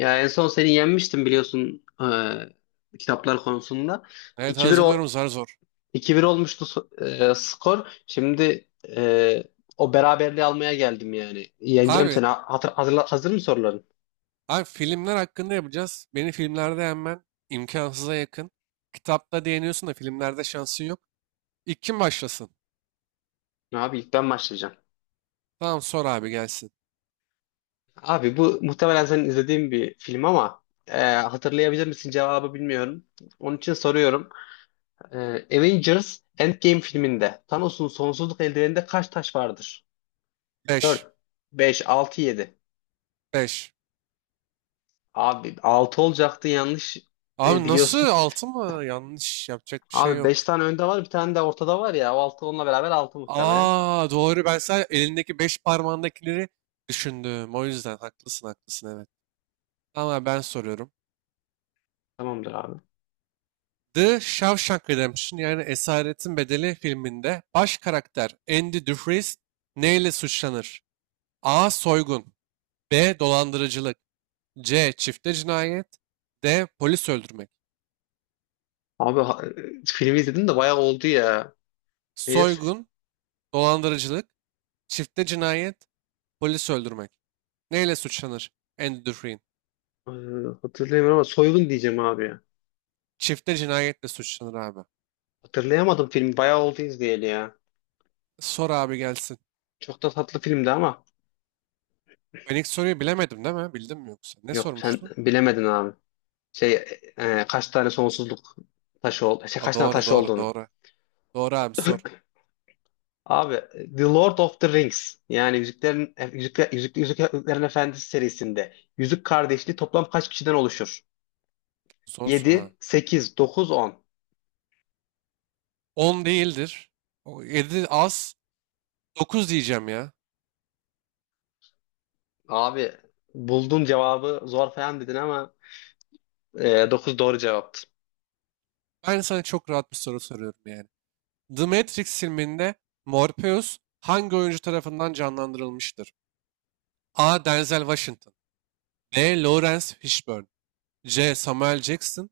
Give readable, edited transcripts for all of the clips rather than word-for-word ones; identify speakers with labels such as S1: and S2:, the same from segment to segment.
S1: Ya en son seni yenmiştim biliyorsun kitaplar konusunda.
S2: Evet
S1: 2-1 o-
S2: hazırlıyorum zar zor.
S1: 2-1 olmuştu skor. Şimdi e, o beraberliği almaya geldim yani. Yeneceğim
S2: Abi,
S1: seni. Hazır mı soruların?
S2: abi, filmler hakkında yapacağız. Beni filmlerde yenmen imkansıza yakın. Kitapta değiniyorsun da filmlerde şansın yok. İlk kim başlasın?
S1: Abi ilk ben başlayacağım.
S2: Tamam sor abi, gelsin.
S1: Abi bu muhtemelen senin izlediğin bir film ama hatırlayabilir misin cevabı bilmiyorum. Onun için soruyorum. E, Avengers Endgame filminde Thanos'un sonsuzluk eldiveninde kaç taş vardır?
S2: 5,
S1: 4, 5, 6, 7.
S2: 5.
S1: Abi 6 olacaktı, yanlış
S2: Abi nasıl,
S1: biliyorsun.
S2: 6 mı? Yanlış yapacak bir şey
S1: Abi
S2: yok.
S1: 5 tane önde var, bir tane de ortada var ya. O altı, onunla beraber 6 muhtemelen.
S2: Aa, doğru, ben sadece elindeki 5 parmağındakileri düşündüm. O yüzden haklısın, haklısın, evet. Tamam abi, ben soruyorum.
S1: Tamamdır abi.
S2: The Shawshank Redemption yani Esaretin Bedeli filminde baş karakter Andy Dufresne neyle suçlanır? A. Soygun, B. Dolandırıcılık, C. Çifte cinayet, D. Polis öldürmek.
S1: Abi filmi izledim de bayağı oldu ya. Neydi?
S2: Soygun, dolandırıcılık, çifte cinayet, polis öldürmek. Neyle suçlanır Andy Dufresne?
S1: E, hatırlayamıyorum ama soygun diyeceğim abi ya.
S2: Çifte cinayetle suçlanır abi.
S1: Hatırlayamadım, film bayağı oldu izleyeli ya.
S2: Sor abi, gelsin.
S1: Çok da tatlı filmdi ama.
S2: Ben ilk soruyu bilemedim değil mi? Bildim mi yoksa? Ne
S1: Yok, sen
S2: sormuştun?
S1: bilemedin abi. Şey kaç tane sonsuzluk taşı oldu. Şey,
S2: Aa,
S1: kaç tane
S2: doğru
S1: taşı
S2: doğru
S1: olduğunu.
S2: doğru. Doğru abi, sor.
S1: Abi The Lord of the Rings yani Yüzüklerin Efendisi serisinde Yüzük Kardeşliği toplam kaç kişiden oluşur?
S2: Zor soru ha.
S1: 7, 8, 9, 10.
S2: 10 değildir. 7 az. 9 diyeceğim ya.
S1: Abi buldun cevabı, zor falan dedin ama 9 doğru cevaptı.
S2: Ben sana çok rahat bir soru soruyorum yani. The Matrix filminde Morpheus hangi oyuncu tarafından canlandırılmıştır? A. Denzel Washington, B. Lawrence Fishburne, C. Samuel Jackson,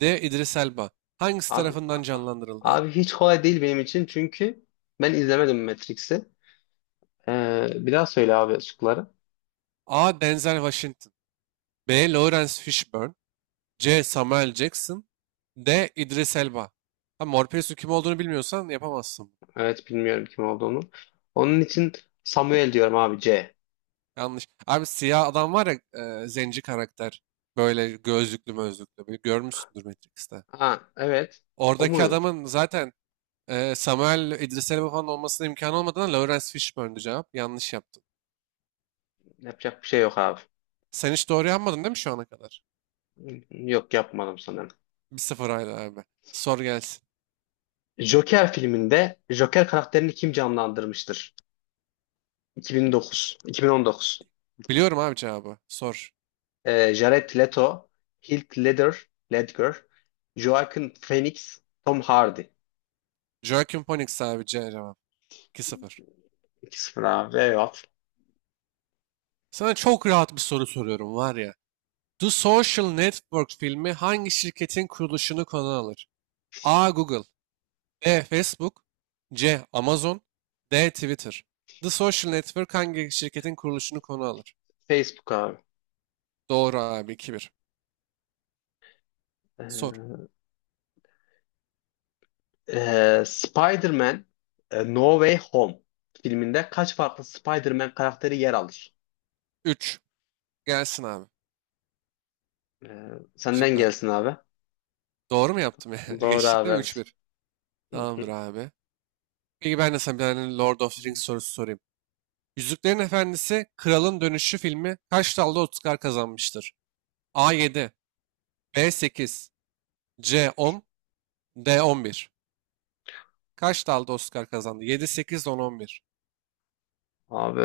S2: D. Idris Elba. Hangisi
S1: Abi a-
S2: tarafından canlandırıldı abi?
S1: abi hiç kolay değil benim için, çünkü ben izlemedim Matrix'i. Bir daha söyle abi şıkları.
S2: A. Denzel Washington, B. Lawrence Fishburne, C. Samuel Jackson, D. Idris Elba. Ha, Morpheus'un kim olduğunu bilmiyorsan yapamazsın.
S1: Evet, bilmiyorum kim olduğunu. Onun için Samuel diyorum abi, C.
S2: Yanlış. Abi siyah adam var ya, zenci karakter. Böyle gözlüklü mözlüklü. Bir görmüşsündür Matrix'te.
S1: Ha, evet. O
S2: Oradaki
S1: mu?
S2: adamın zaten Samuel, İdris Elba falan olmasına imkan olmadığına Lawrence Fishburne'du cevap. Yanlış yaptın.
S1: Yapacak bir şey yok abi.
S2: Sen hiç doğru yapmadın değil mi şu ana kadar?
S1: Yok, yapmadım sanırım.
S2: 1-0 hala abi. Sor gelsin.
S1: Joker filminde Joker karakterini kim canlandırmıştır? 2009, 2019.
S2: Biliyorum abi cevabı. Sor.
S1: Jared Leto, Heath Ledger, Ledger, Joaquin Phoenix, Tom Hardy.
S2: Joaquin Phoenix abi cevap. 2 sıfır.
S1: 2 sıfır abi. Eyvah.
S2: Sana çok rahat bir soru soruyorum var ya. The Social Network filmi hangi şirketin kuruluşunu konu alır? A. Google, B. Facebook, C. Amazon, D. Twitter. The Social Network hangi şirketin kuruluşunu konu alır?
S1: Facebook abi.
S2: Doğru abi, 2-1. Sor.
S1: Ee, Spider-Man No Way Home filminde kaç farklı Spider-Man karakteri yer alır?
S2: 3. Gelsin abi.
S1: Ee, senden
S2: Şıklar.
S1: gelsin abi.
S2: Doğru mu yaptım ya?
S1: Doğru
S2: Geçtik
S1: abi,
S2: değil mi?
S1: evet.
S2: 3-1.
S1: Hı
S2: Tamamdır
S1: hı.
S2: abi. Peki ben de sana bir tane Lord of the Rings sorusu sorayım. Yüzüklerin Efendisi Kralın Dönüşü filmi kaç dalda Oscar kazanmıştır? A7, B8, C10, D11. Kaç dalda Oscar kazandı? 7, 8, 10, 11.
S1: Abi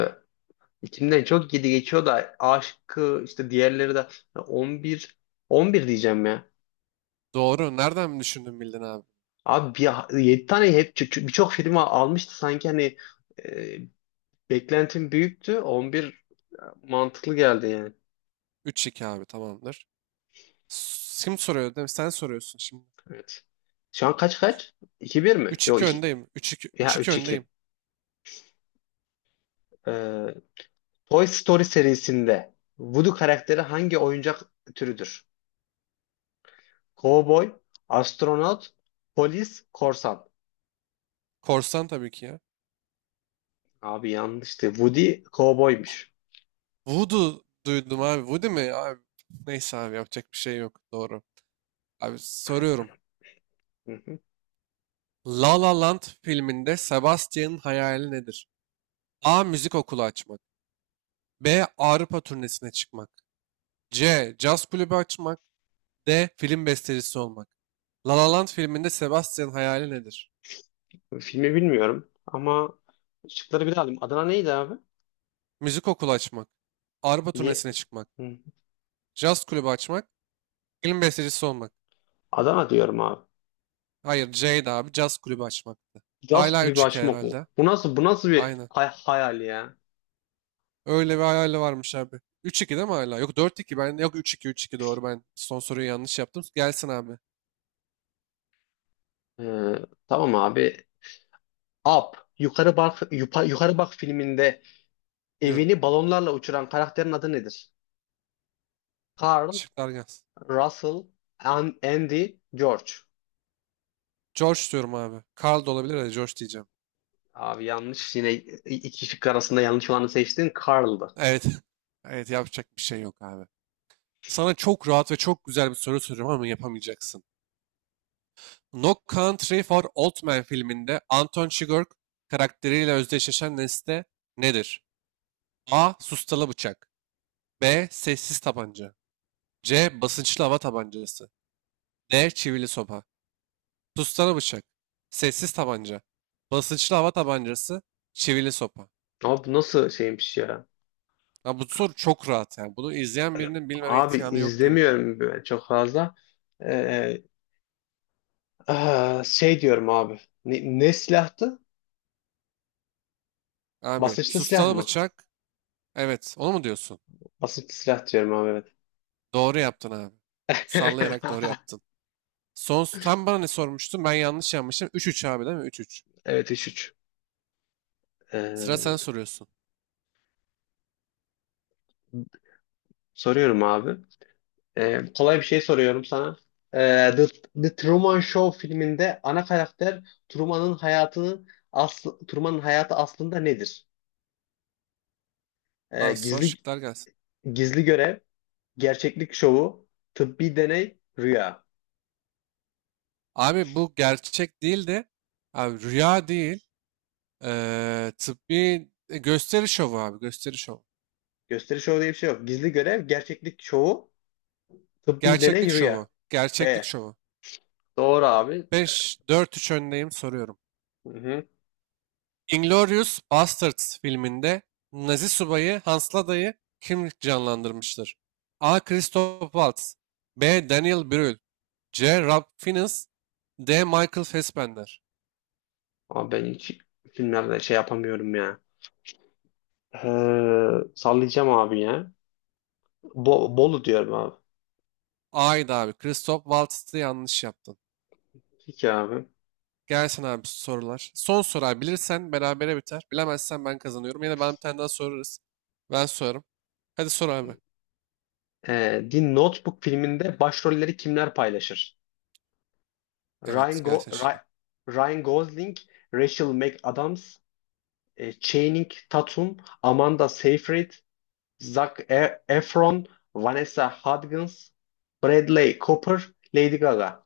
S1: İçimden çok gidi geçiyor da aşkı işte, diğerleri de 11 11 diyeceğim ya.
S2: Doğru. Nereden düşündün, bildin abi?
S1: Abi bir, 7 tane hep birçok film almıştı sanki, hani e, beklentim büyüktü. 11 mantıklı geldi yani.
S2: 3-2 abi, tamamdır. Kim soruyor değil mi? Sen soruyorsun şimdi.
S1: Evet. Şu an kaç kaç? 2 bir mi?
S2: üç
S1: Yok
S2: iki
S1: iki
S2: öndeyim. üç iki üç
S1: ya
S2: iki
S1: üç iki.
S2: öndeyim.
S1: Ee, Toy Story serisinde Woody karakteri hangi oyuncak türüdür? Cowboy, astronot, polis, korsan.
S2: Korsan tabii ki ya.
S1: Abi yanlıştı. Woody cowboymuş.
S2: Voodoo duydum abi. Voodoo mi? Abi, neyse abi, yapacak bir şey yok. Doğru. Abi, soruyorum.
S1: Hı hı.
S2: La La Land filminde Sebastian'ın hayali nedir? A. Müzik okulu açmak, B. Avrupa turnesine çıkmak, C. Caz kulübü açmak, D. Film bestecisi olmak. La La Land filminde Sebastian'ın hayali nedir?
S1: Filmi bilmiyorum ama şıkları bir daha alayım. Adana neydi abi?
S2: Müzik okulu açmak. Avrupa
S1: Diye.
S2: turnesine çıkmak.
S1: Hı hı.
S2: Jazz kulübü açmak. Film bestecisi olmak.
S1: Adana diyorum abi.
S2: Hayır Jade abi, jazz kulübü açmaktı.
S1: Caz
S2: Hala
S1: kulübü
S2: 3-2
S1: açmak mı?
S2: herhalde.
S1: Bu nasıl bir
S2: Aynen.
S1: hayal ya?
S2: Öyle bir hayali varmış abi. 3-2 değil mi hala? Yok, 4-2. Ben. Yok, üç iki doğru, ben son soruyu yanlış yaptım. Gelsin abi.
S1: Ee, tamam abi. Up. Yukarı bak filminde
S2: Diyorum.
S1: evini balonlarla uçuran karakterin adı nedir? Carl,
S2: Şıklar gelsin.
S1: Russell, Andy, George.
S2: George diyorum abi. Carl da olabilir de George diyeceğim.
S1: Abi yanlış. Yine iki şık arasında yanlış olanı seçtin. Carl'dı.
S2: Evet. Evet, yapacak bir şey yok abi. Sana çok rahat ve çok güzel bir soru soruyorum ama yapamayacaksın. No Country for Old Men filminde Anton Chigurh karakteriyle özdeşleşen nesne nedir? A. Sustalı bıçak, B. Sessiz tabanca, C. Basınçlı hava tabancası, D. Çivili sopa. Sustalı bıçak. Sessiz tabanca. Basınçlı hava tabancası. Çivili sopa.
S1: Abi bu nasıl şeymiş ya?
S2: Ya bu soru çok rahat yani. Bunu izleyen birinin bilmeme
S1: Abi
S2: imkanı yok gibi.
S1: izlemiyorum böyle çok fazla. Ee, şey diyorum abi. Ne silahtı?
S2: Abi,
S1: Basınçlı silah
S2: sustalı
S1: mı?
S2: bıçak. Evet, onu mu diyorsun?
S1: Basınçlı silah diyorum abi, evet.
S2: Doğru yaptın abi. Sallayarak doğru yaptın. Son sen bana ne sormuştun? Ben yanlış yapmışım. 3-3 abi değil mi? Üç. 3.
S1: Evet, üç üç.
S2: Sıra, sen
S1: Ee,
S2: soruyorsun.
S1: soruyorum abi. Kolay bir şey soruyorum sana. Ee, The, The Truman Show filminde ana karakter Truman'ın hayatını Truman'ın hayatı aslında nedir? Ee,
S2: Al, son
S1: gizli
S2: şıklar gelsin.
S1: gizli görev, gerçeklik şovu, tıbbi deney, rüya.
S2: Abi bu gerçek değil de abi rüya değil. Gösteri şovu abi, gösteri şovu.
S1: Gösteri şovu diye bir şey yok. Gizli görev, gerçeklik şovu, tıbbi
S2: Gerçeklik
S1: deney,
S2: şovu.
S1: rüya.
S2: Gerçeklik
S1: B.
S2: şovu.
S1: Doğru abi.
S2: Beş dört üç öndeyim, soruyorum.
S1: Hı hı.
S2: Inglourious Basterds filminde Nazi subayı Hans Lada'yı kim canlandırmıştır? A. Christoph Waltz, B. Daniel Brühl, C. Rob Fiennes, D. Michael Fassbender.
S1: Ama ben hiç filmlerde şey yapamıyorum ya. Sallayacağım abi ya. Bolu diyorum abi.
S2: A'ydı abi. Christoph Waltz'tı, yanlış yaptın.
S1: Peki abi.
S2: Gelsin abi sorular. Son soru abi. Bilirsen berabere biter. Bilemezsen ben kazanıyorum. Yine ben bir tane daha sorarız. Ben sorarım. Hadi sor abi.
S1: The Notebook filminde başrolleri kimler paylaşır?
S2: Evet,
S1: Ryan, Go-
S2: gelsin
S1: Ry-
S2: şıkla.
S1: Ryan Gosling, Rachel McAdams, Channing Tatum, Amanda Seyfried, Efron, Vanessa Hudgens, Bradley Cooper, Lady Gaga,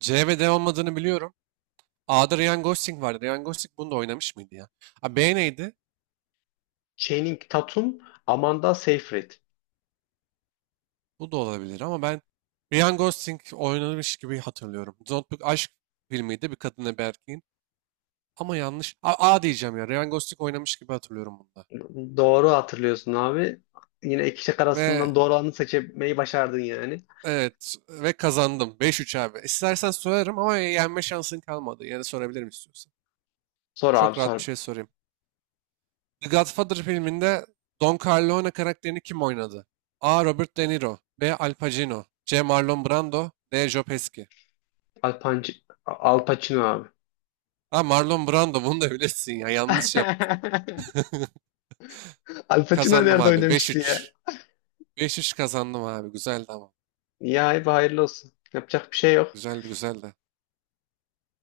S2: C ve D olmadığını biliyorum. A'da Ryan Gosling vardı. Ryan Gosling bunu da oynamış mıydı ya? A, B neydi?
S1: Channing Tatum, Amanda Seyfried.
S2: Bu da olabilir ama ben Ryan Gosling oynamış gibi hatırlıyorum. Zontbuk aşk filmiydi, bir kadınla bir erkeğin. Ama yanlış. A diyeceğim ya. Ryan Gosling oynamış gibi hatırlıyorum bunda.
S1: Doğru hatırlıyorsun abi. Yine iki şık
S2: Ve
S1: arasından doğru olanı seçmeyi başardın yani.
S2: Evet, ve kazandım. 5-3 abi. İstersen sorarım ama yenme şansın kalmadı. Yani sorabilirim istiyorsan.
S1: Sor abi,
S2: Çok rahat bir
S1: sor.
S2: şey sorayım. The Godfather filminde Don Corleone karakterini kim oynadı? A. Robert De Niro, B. Al Pacino, C. Marlon Brando, D. Joe Pesci.
S1: Al, Panc Al Pacino abi.
S2: Ha, Marlon Brando, bunu da bilesin ya. Yanlış yaptım.
S1: Al Pacino
S2: Kazandım
S1: nerede
S2: abi. beş
S1: oynamıştı ya?
S2: üç beş üç kazandım abi. Güzeldi ama.
S1: Ya abi, hayırlı olsun. Yapacak bir şey yok.
S2: Güzeldi, güzeldi.